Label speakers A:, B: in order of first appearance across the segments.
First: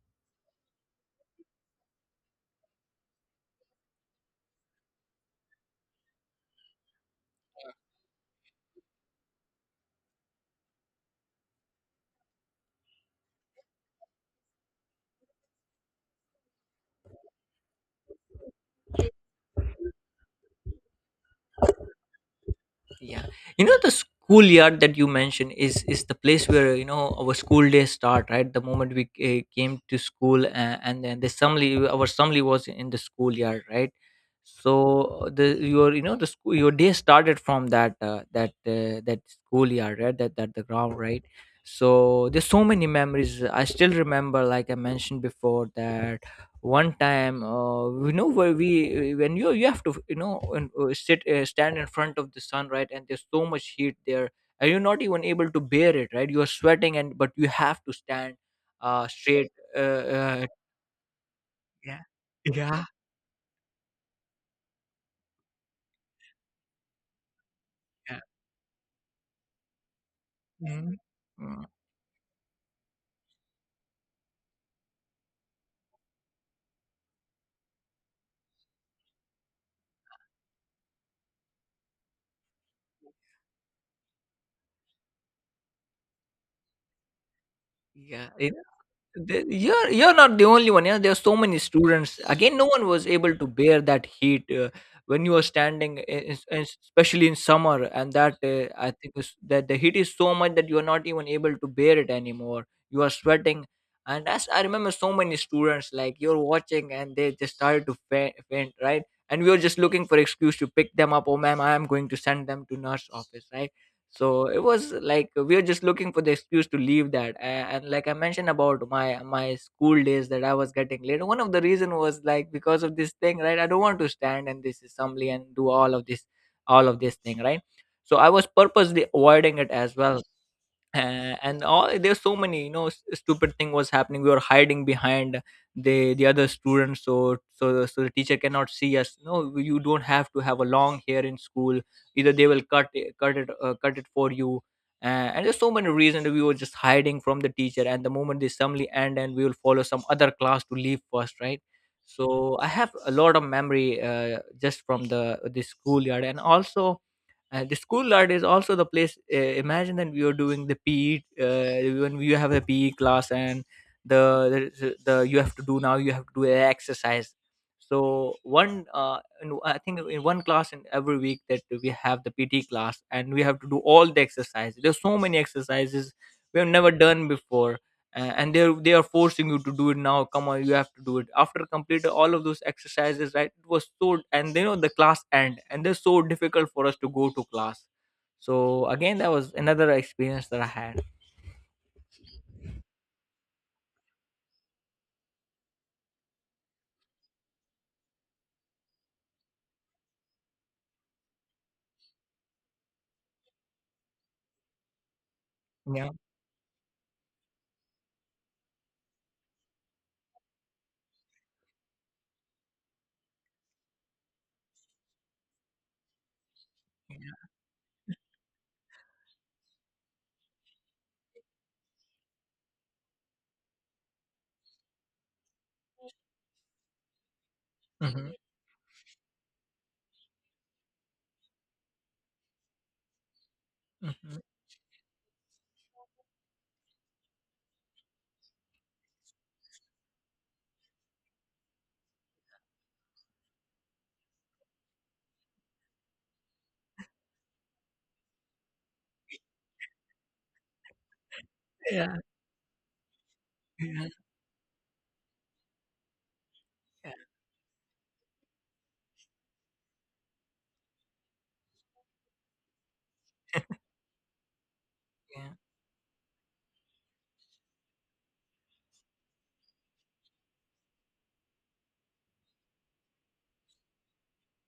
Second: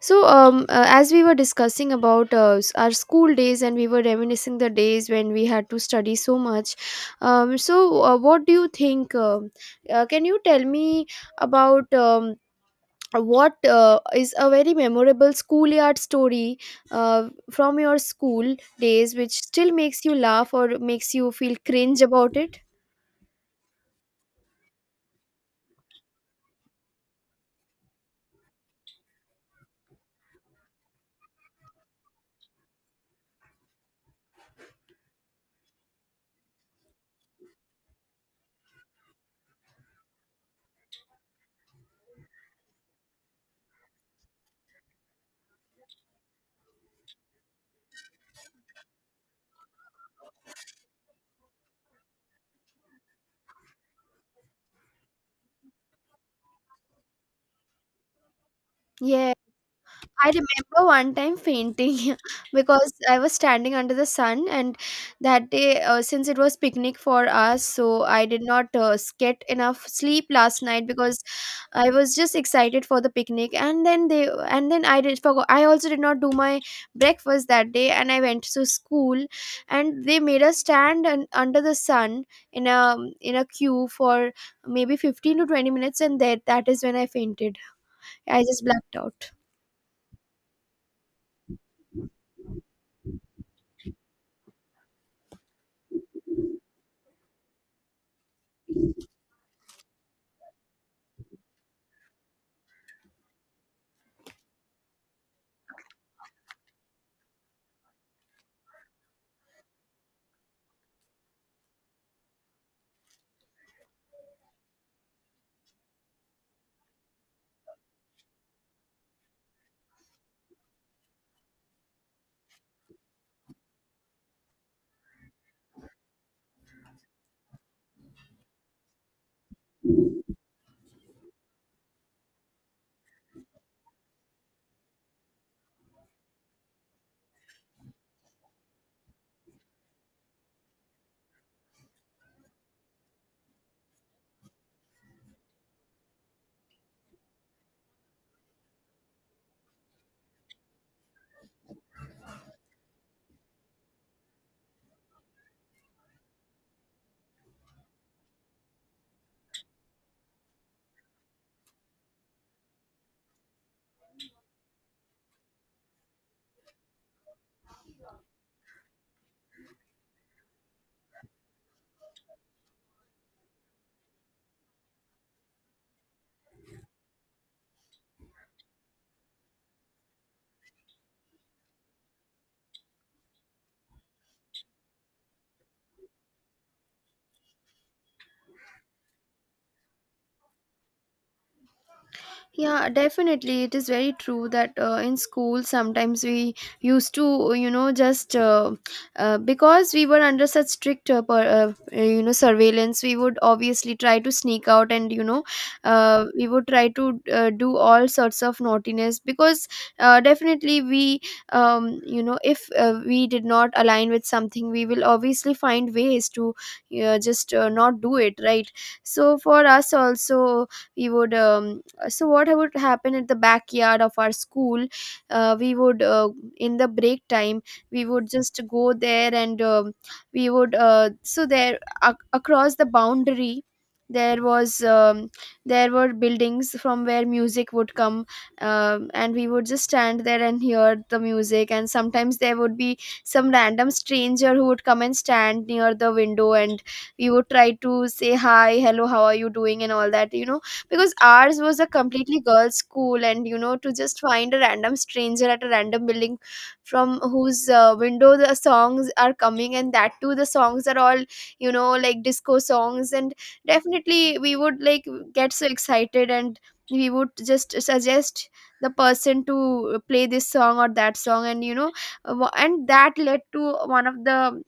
A: As we were discussing about our school days and we were reminiscing the days when we had to study so much, um, so what do you think? Can you tell me about what is a very memorable schoolyard story uh, from your school days which still makes you laugh or makes you feel
B: Yeah,
A: cringe about it?
B: yeah. You know, the schoolyard that you mentioned is the place where, our school days start, right? The moment we came to school, and then the assembly, our assembly, was in the schoolyard, right? So the your, the school, your day started from that schoolyard, right? That the ground, right? So there's so many memories. I still remember, like I mentioned before, that one time, you know, where we when you have to, sit stand in front of the sun, right? And there's so much heat there, and you're not even able to bear it, right? You're sweating, and but you have to stand
A: Yeah.
B: straight
A: I remember one time fainting
B: yeah, yeah, yeah.
A: because I was standing under the sun, and that day, since it was picnic for us, so I did not get enough sleep last night
B: Mhm.
A: because
B: Mm,
A: I was just excited for the picnic. And then I did forgot. I also did not do my breakfast that day, and I went to school, and they made us stand under the sun in a queue for maybe 15 to 20 minutes, and that is when I fainted.
B: yeah.
A: I just blacked out.
B: The You're not the only one. Yeah, there are so many students. Again, no one was able to bear that heat, when you are standing, especially in summer. And that, I think, is that the heat is so much that you are not even able to bear it anymore. You are sweating, and as I remember, so many students like you're watching, and they just started to faint, right? And we were just looking for excuse to pick them up. Oh, ma'am, I am going to send them to nurse office, right? So it was like we were just looking for the excuse to leave that. And like I mentioned about my school days, that I was getting late, one of the reason was like because of this thing, right? I don't want to stand in this assembly and do all of this thing, right? So I was purposely avoiding it as well. And all, there's so many, you know, stupid thing was happening. We were hiding behind the other students, so the teacher cannot see us. No, you don't have to have a long hair in school, either they will cut it for you uh, and there's so many reasons we were just hiding from the teacher, and the moment they suddenly end, and we will follow some other class to leave first, right? So I have a lot of memory, just from the schoolyard, and also. And the school yard is also the place, imagine that we are doing the PE, when you have a PE class. And the you have to do, now you have to do a exercise. So one, I think in one class in every week, that we have the PT class, and we have to do all the exercises. There's so many exercises we have never done before. And they are forcing you to do it, now come on, you have to do it. After completing all of those exercises, right, it was so, and you know the class end, and they're so difficult for us to go to class. So again, that was another experience that I had.
A: Yeah, definitely. It is very true that in school sometimes we used to, you know, just because we were under such strict, you know, surveillance, we would obviously try to sneak out and, you know,
B: Yeah,
A: we would try to do all sorts of naughtiness because definitely we, you know, if we did not align with something, we will obviously find ways to
B: yeah.
A: just not do it, right? So for us also, we would. So what would happen at the backyard of our school we would in the break time we would
B: Hmm.
A: just go there and we would so there across the boundary
B: Hmm.
A: there was there were buildings from where music would come, and we would just stand there and hear the music, and sometimes there would be some random stranger who would come and stand near the window, and we would try to say hi, hello, how are you doing and all that, you know, because ours was a
B: Yeah,
A: completely girls school. And you know, to
B: yeah,
A: just find a random stranger at a random building
B: yeah,
A: from whose window the songs are coming, and that too the songs are all, you know, like disco songs, and definitely we would like get
B: yeah,
A: so excited, and we would just suggest the person to play this song or that song, and you know, and that led to one of the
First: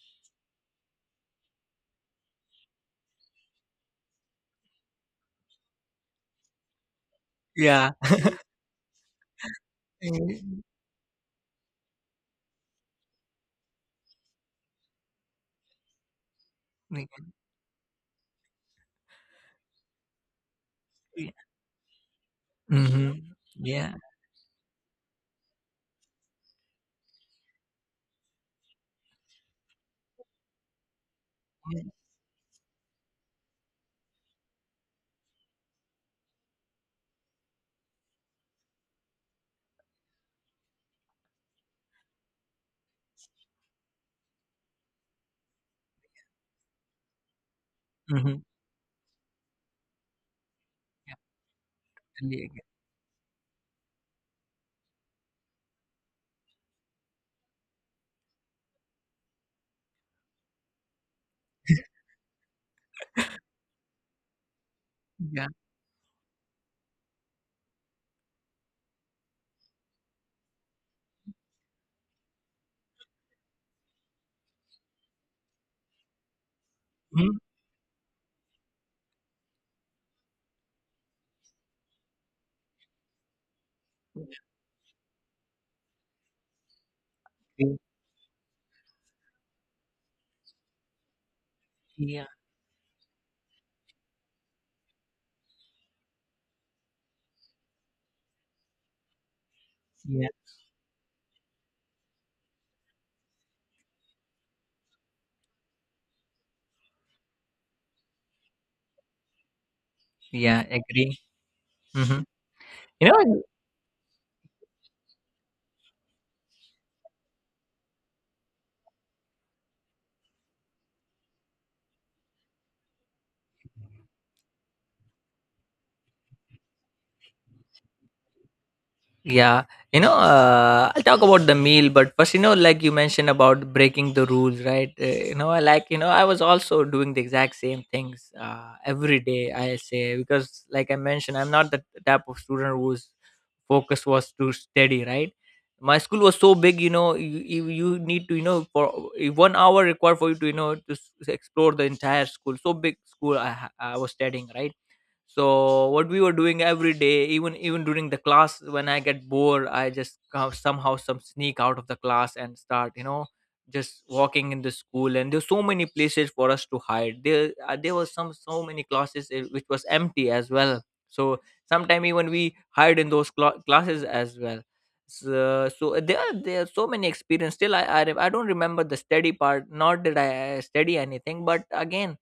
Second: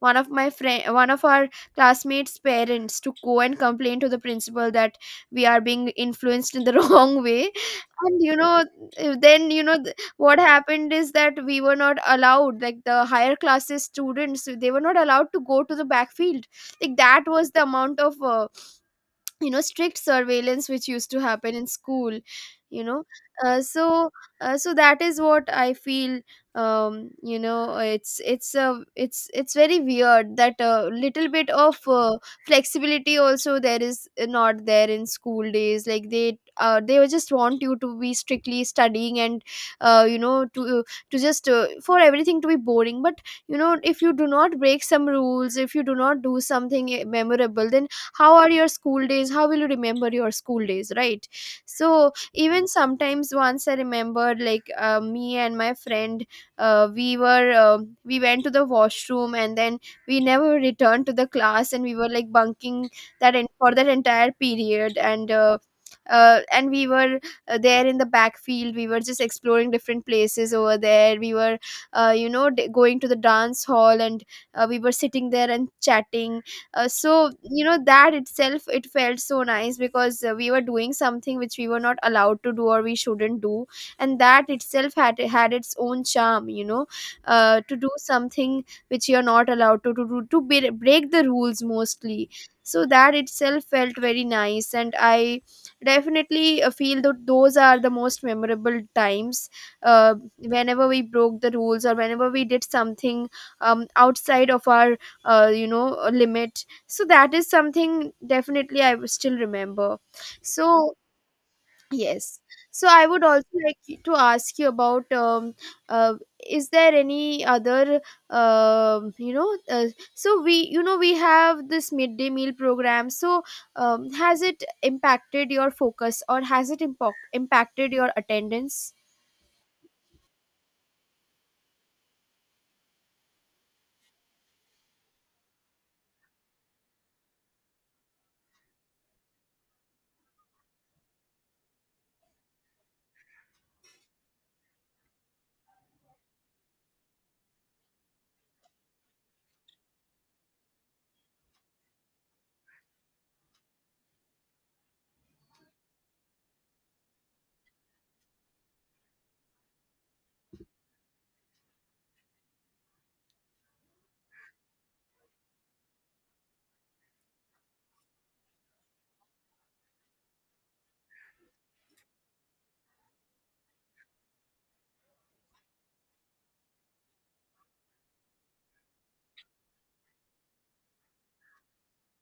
A: one of my friend, one of our classmates parents, to go and complain to the principal that we are being influenced in the wrong way.
B: yeah.
A: And you know, then you know what
B: Mm-hmm.
A: happened is that we were not allowed, like the higher classes students, they were not allowed to go to the backfield. Like that was the amount of you know, strict surveillance which used to
B: Yeah. Mm-hmm. Yeah.
A: happen in school, you know.
B: Mhm.
A: uh,
B: Yeah,
A: so so that is what I feel. You know, it's very weird that a little bit of
B: yeah.
A: flexibility also there is not there in school days. Like they just want you to be strictly studying and you know, to just for everything to be boring. But you know, if you do not break some rules, if you do not do something memorable, then how are your school days, how will you remember your school days, right? So even sometimes, once I remember, like me and my friend uh, we were uh, we went to the washroom, and then we never returned to the class, and we were like bunking that for that entire period. And and we were there in the backfield, we were just exploring different places over there. We were you know, going to the dance hall, and we were sitting there and chatting. So
B: Mhm.
A: you know, that itself, it felt so nice because we were doing something which we were not allowed to do or we shouldn't do, and that itself had its own charm, you know, to do something which you're not allowed to do, to be, break the rules
B: Yeah,
A: mostly. So that itself felt very nice, and I definitely feel that those are the most memorable times,
B: yeah,
A: whenever we broke the rules or whenever we did something outside of our you know, limit. So that is something definitely I will still remember.
B: yeah,
A: So
B: agree. Hmm.
A: yes, so I
B: You
A: would
B: know.
A: also like to ask you about uh, is there any other um you know uh, so we, you know, we have this midday meal program. So has it impacted your focus, or has it impacted your attendance?
B: Yeah, I'll talk about the meal, but first, you know, like you mentioned about breaking the rules, right? You know, I like, I was also doing the exact same things, every day, I say, because, like I mentioned, I'm not the type of student whose focus was to study, right? My school was so big, you know, you need to, you know, for 1 hour required for you to, you know, explore the entire school. So big school I, I was studying, right? So what we were doing every day, even during the class, when I get bored, I just somehow some sneak out of the class, and start, you know, just walking in the school. And there's so many places for us to hide there, there was some, so many classes, which was empty as well. So sometime even we hide in those classes as well. So, there are so many experience. Still, I don't remember the study part, not that I, study anything, but again.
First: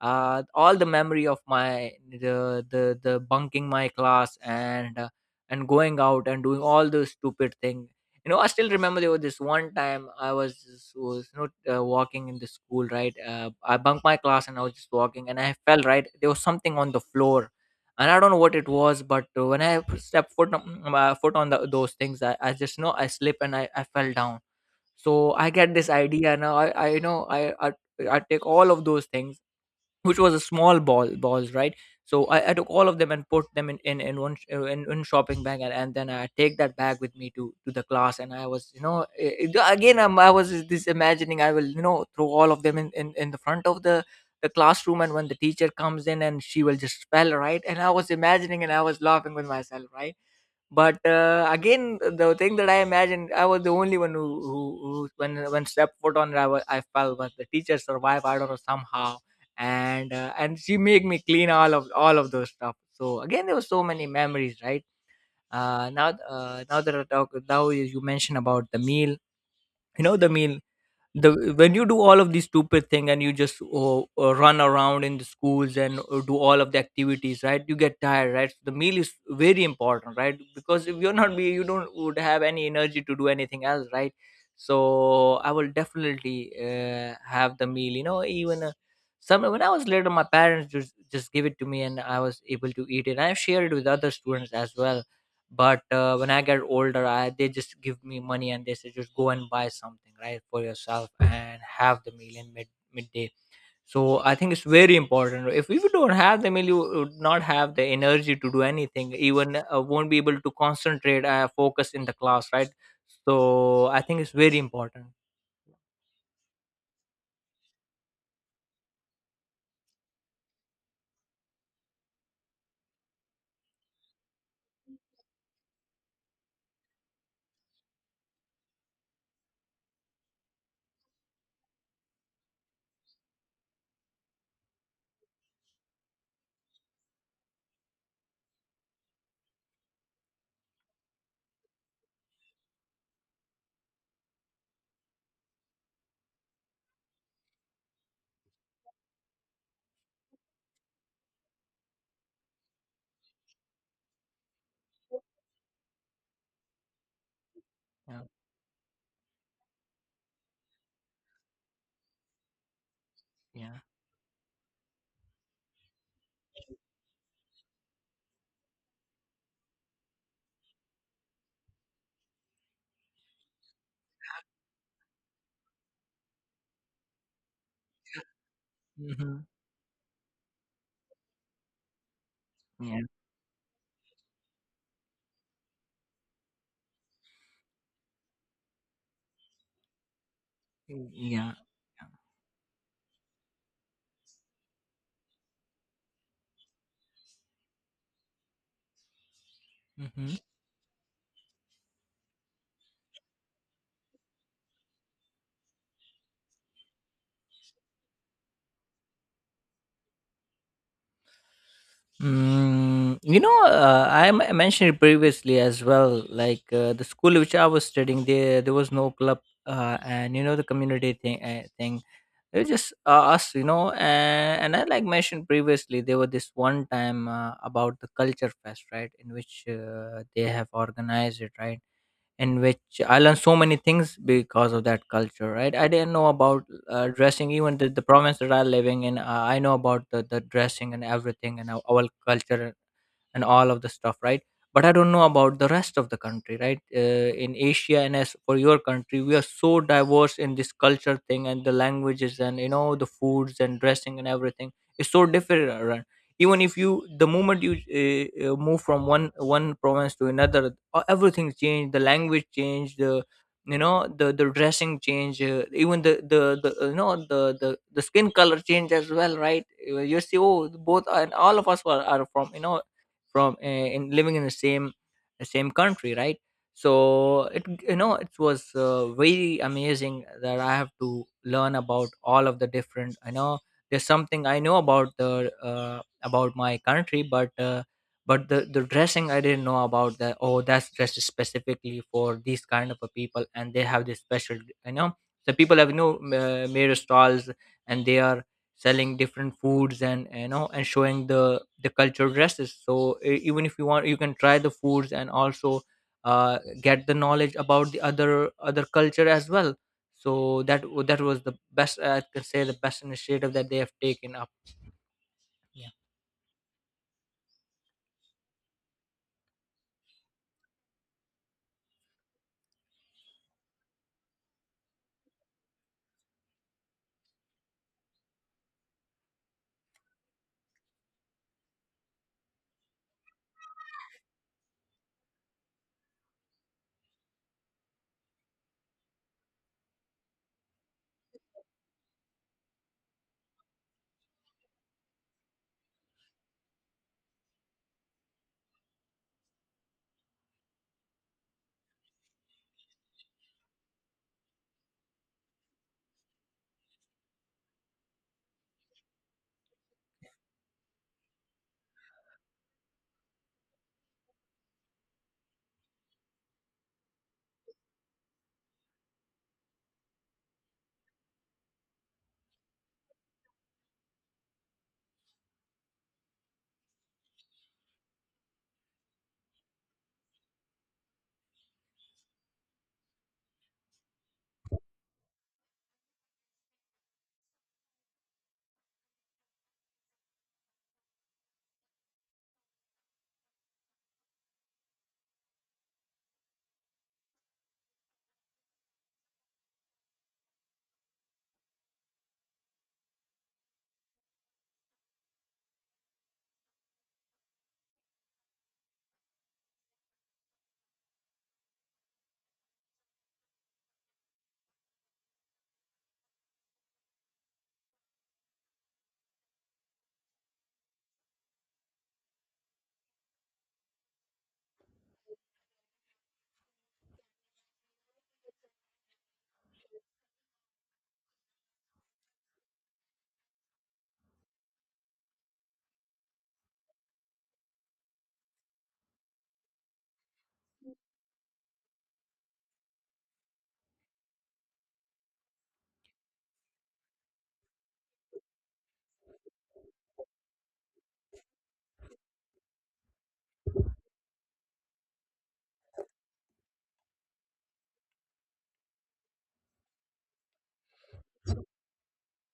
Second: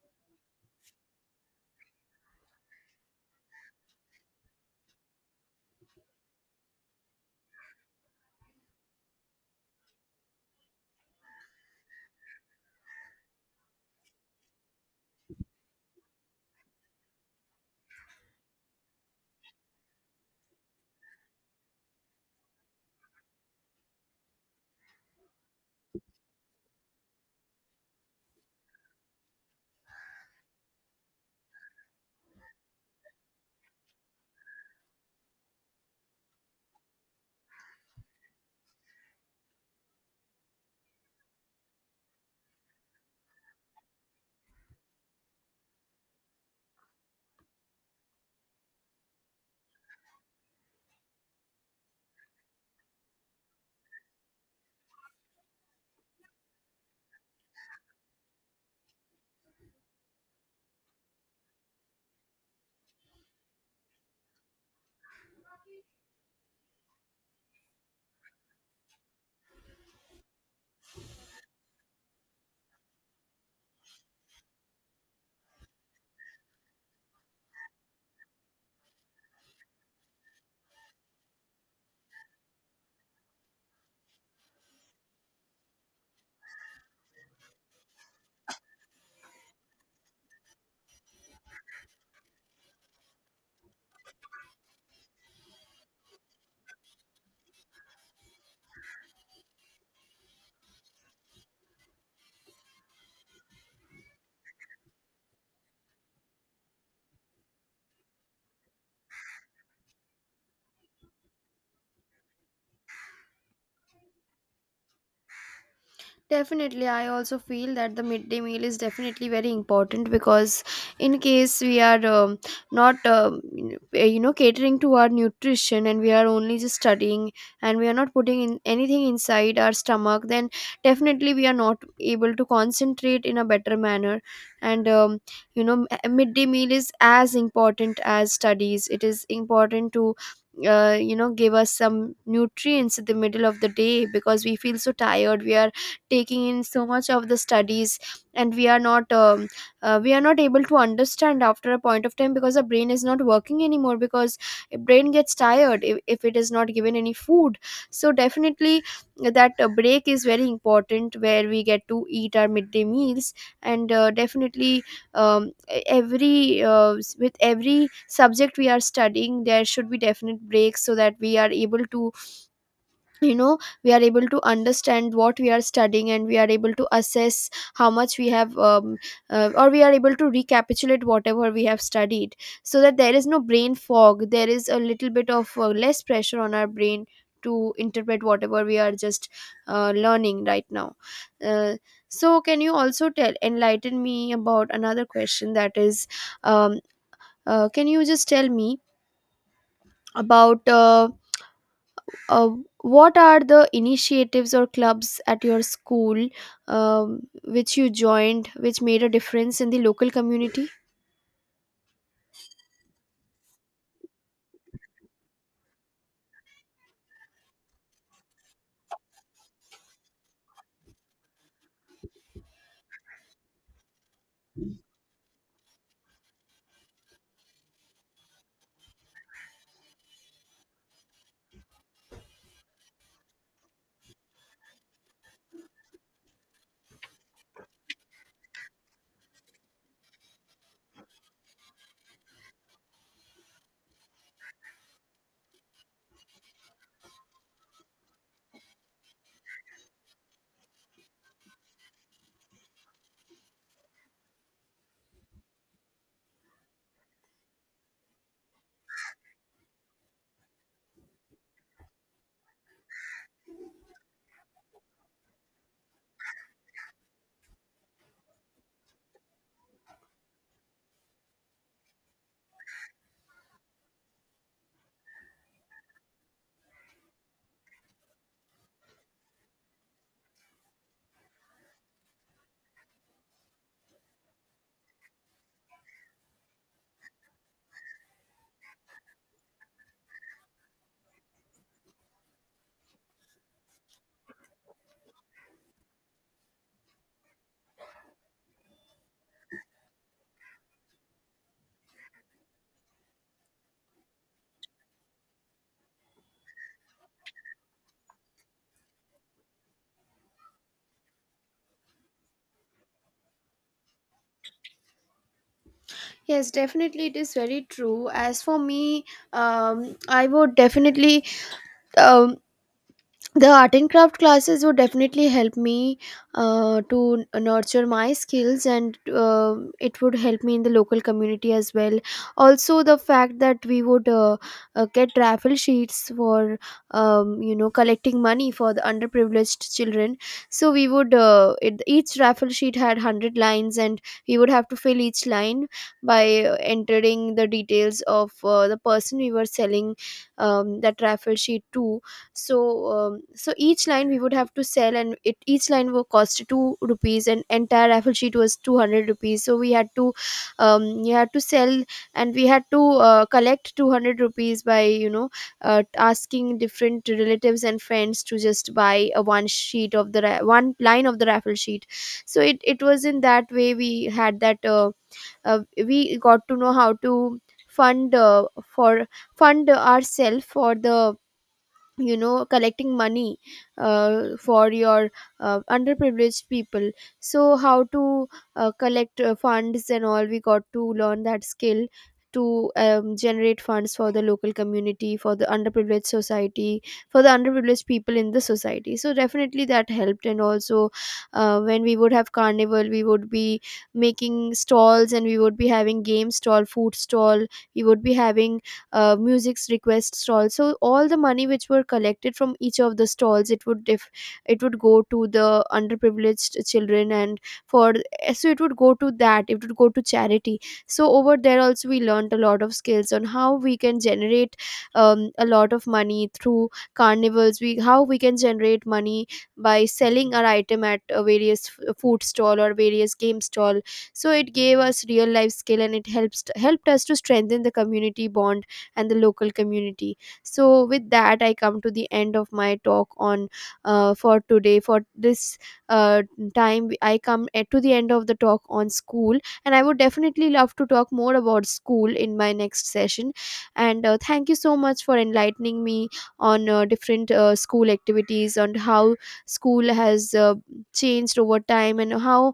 B: All the memory of my, the bunking my class, and and going out and doing all the stupid thing. You know, I still remember there was this one time I was was, you know, walking in the school, right? I bunked my class and I was just walking, and I fell, right? There was something on the floor, and I don't know what it was, but when I stepped foot on, my foot on the, those things, I just know I slip, and I fell down. So I get this idea. Now I, you know, I, i, take all of those things, which was a small balls, right? So I took all of them and put them in one sh- in shopping bag, and then I take that bag with me to the class. And I was, you know, again, I was this imagining I will, you know, throw all of them in the front of the classroom, and when the teacher comes in, and she will just spell, right. And I was imagining, and I was laughing with myself, right. But, again, the thing that I imagined, I was the only one who, when stepped foot on it, I was, I fell, but the teacher survived, I don't know, somehow. And she made me clean all of those stuff. So, again, there were so many memories, right? Now that I talk, now you mentioned about the meal, you know, the meal. The When you do all of these stupid thing, and you just, oh, run around in the schools and do all of the activities, right? You get tired, right? So, the meal is very important, right? Because if you're not be, you don't would have any energy to do anything else, right? So I will definitely, have the meal, you know, even, some when I was little, my parents just give it to me, and I was able to eat it. I share it with other students as well. But, when I get older, I they just give me money, and they say just go and buy something, right, for yourself, and have the meal in midday. So I think it's very important. If you don't have the meal, you would not have the energy to do anything, even, won't be able to concentrate, focus in the class, right? So I think it's very important.
A: Definitely, I also feel that the midday meal is definitely very important because, in case we are not, eh, you know, catering to our nutrition, and we are only just studying, and we are not putting in anything inside our stomach, then definitely we are not able to concentrate in a better manner. And, you know, a midday meal is as important as studies. It is important to you know, give us some nutrients in the middle of the day, because we feel so tired, we are taking in so much of the studies, and we are not able to understand after a point of time, because the brain is not working anymore, because brain gets tired if it is not given any food. So
B: Yeah,
A: definitely that break is very important, where we get to eat our midday meals.
B: yeah.
A: And definitely every with every subject we are studying, there should be definite breaks so that we are able to, you know, we are able to understand what we are studying, and we are able to assess how much we have
B: Hmm.
A: or we are able to recapitulate whatever we have studied, so that
B: Yeah,
A: there is no brain fog, there is a little bit of less pressure on our brain to interpret whatever we are just learning right now.
B: yeah.
A: uh, so can you also tell, enlighten me about another question, that is, um, can you just tell me
B: Hmm.
A: about uh, what are the initiatives or clubs at your school, which you joined which made a difference in the local community?
B: Mm, you know, mentioned it previously as well. Like, the school which I was studying, there was no club, and you know the community thing. Thing, it was just, us, you know. And I like mentioned previously, there was this one time, about the culture fest, right? In which, they have organized it, right? In which I learned so many things because of that culture, right? I didn't know about, dressing, even the province that I'm living in. I know about the dressing and everything, and our culture, and all of the stuff, right. But I don't know about the rest of the country, right? In Asia, and as for your country, we are so diverse in this culture thing, and the languages, and you know the foods, and dressing and everything is so different around. Even if you, the moment you move from one province to another, everything changed, the language changed, the, you know, the dressing change, even the you know, the skin color change as well, right. You see, oh both, and all of us are from, you know, from, in living in the same country, right. So it, you know, it was, very amazing, that I have to learn about all of the different. I know there's something I know about the, about my country, but, but the dressing, I didn't know about that, oh that's dressed specifically for these kind of a people, and they have this special, you know, the people have, you know, made stalls, and they are selling different foods, and you know, and showing the culture dresses. So, even if you want, you can try the foods, and also, get the knowledge about the other other culture as well. So that, that was the best, I can say, the best initiative that they have taken up.
A: Yes, definitely, it is very true. As for me, I would definitely um, the art and craft classes would definitely help me to nurture my skills, and it would help me in the local community as well. Also the fact that we would get raffle sheets for you know, collecting money for the underprivileged children. So we would each raffle sheet had 100 lines, and we would have to fill each line by entering the details of the person we were selling that raffle sheet to. So so each line we would have to sell, and it, each line will cost two rupees, and entire raffle sheet was 200 rupees. So we had to, you had to sell, and we had to collect 200 rupees by, you know, asking different relatives and friends to just buy a one sheet of the one line of the raffle sheet. So it was in that way we had that we got to know how to fund for, fund ourselves for the, you know, collecting money for your underprivileged people. So how to collect funds and all, we got to learn that skill to generate funds for the local community, for the underprivileged society, for the underprivileged people in the society. So definitely that helped. And also when we would have carnival, we would be making stalls, and we would be having game stall, food stall, we would be having music's request stall. So all the money which were collected from each of the stalls, it would if it would go to the underprivileged children, and for, so it would go to that, it would go to charity. So over there also, we learned a lot of skills on how we can generate a lot of money through carnivals, we how we can generate money by selling our item at a various food stall or various game stall. So it gave us real life skill, and it helps helped us to strengthen the community bond and the local community. So, with that, I come to the end of my talk on for today. For this uh, time, I come to the end of the talk on school, and I would definitely love to talk more about school in my next session. And thank you so much for enlightening me on different school activities, on how school has changed over time, and how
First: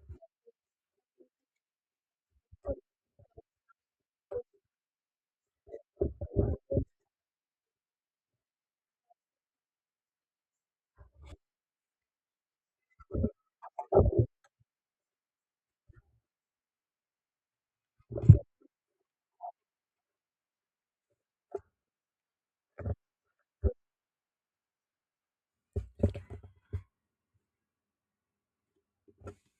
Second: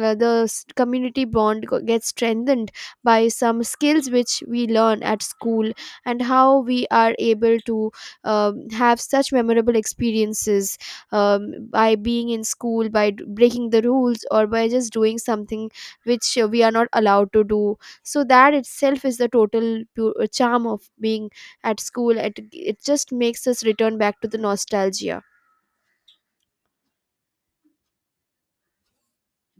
A: the community bond gets strengthened by some skills which we learn at school, and how we are able to have such memorable experiences by being in school, by breaking the rules or by just doing something which we are not allowed to do. So that itself is the total charm of being at school. It just makes us return back to the nostalgia.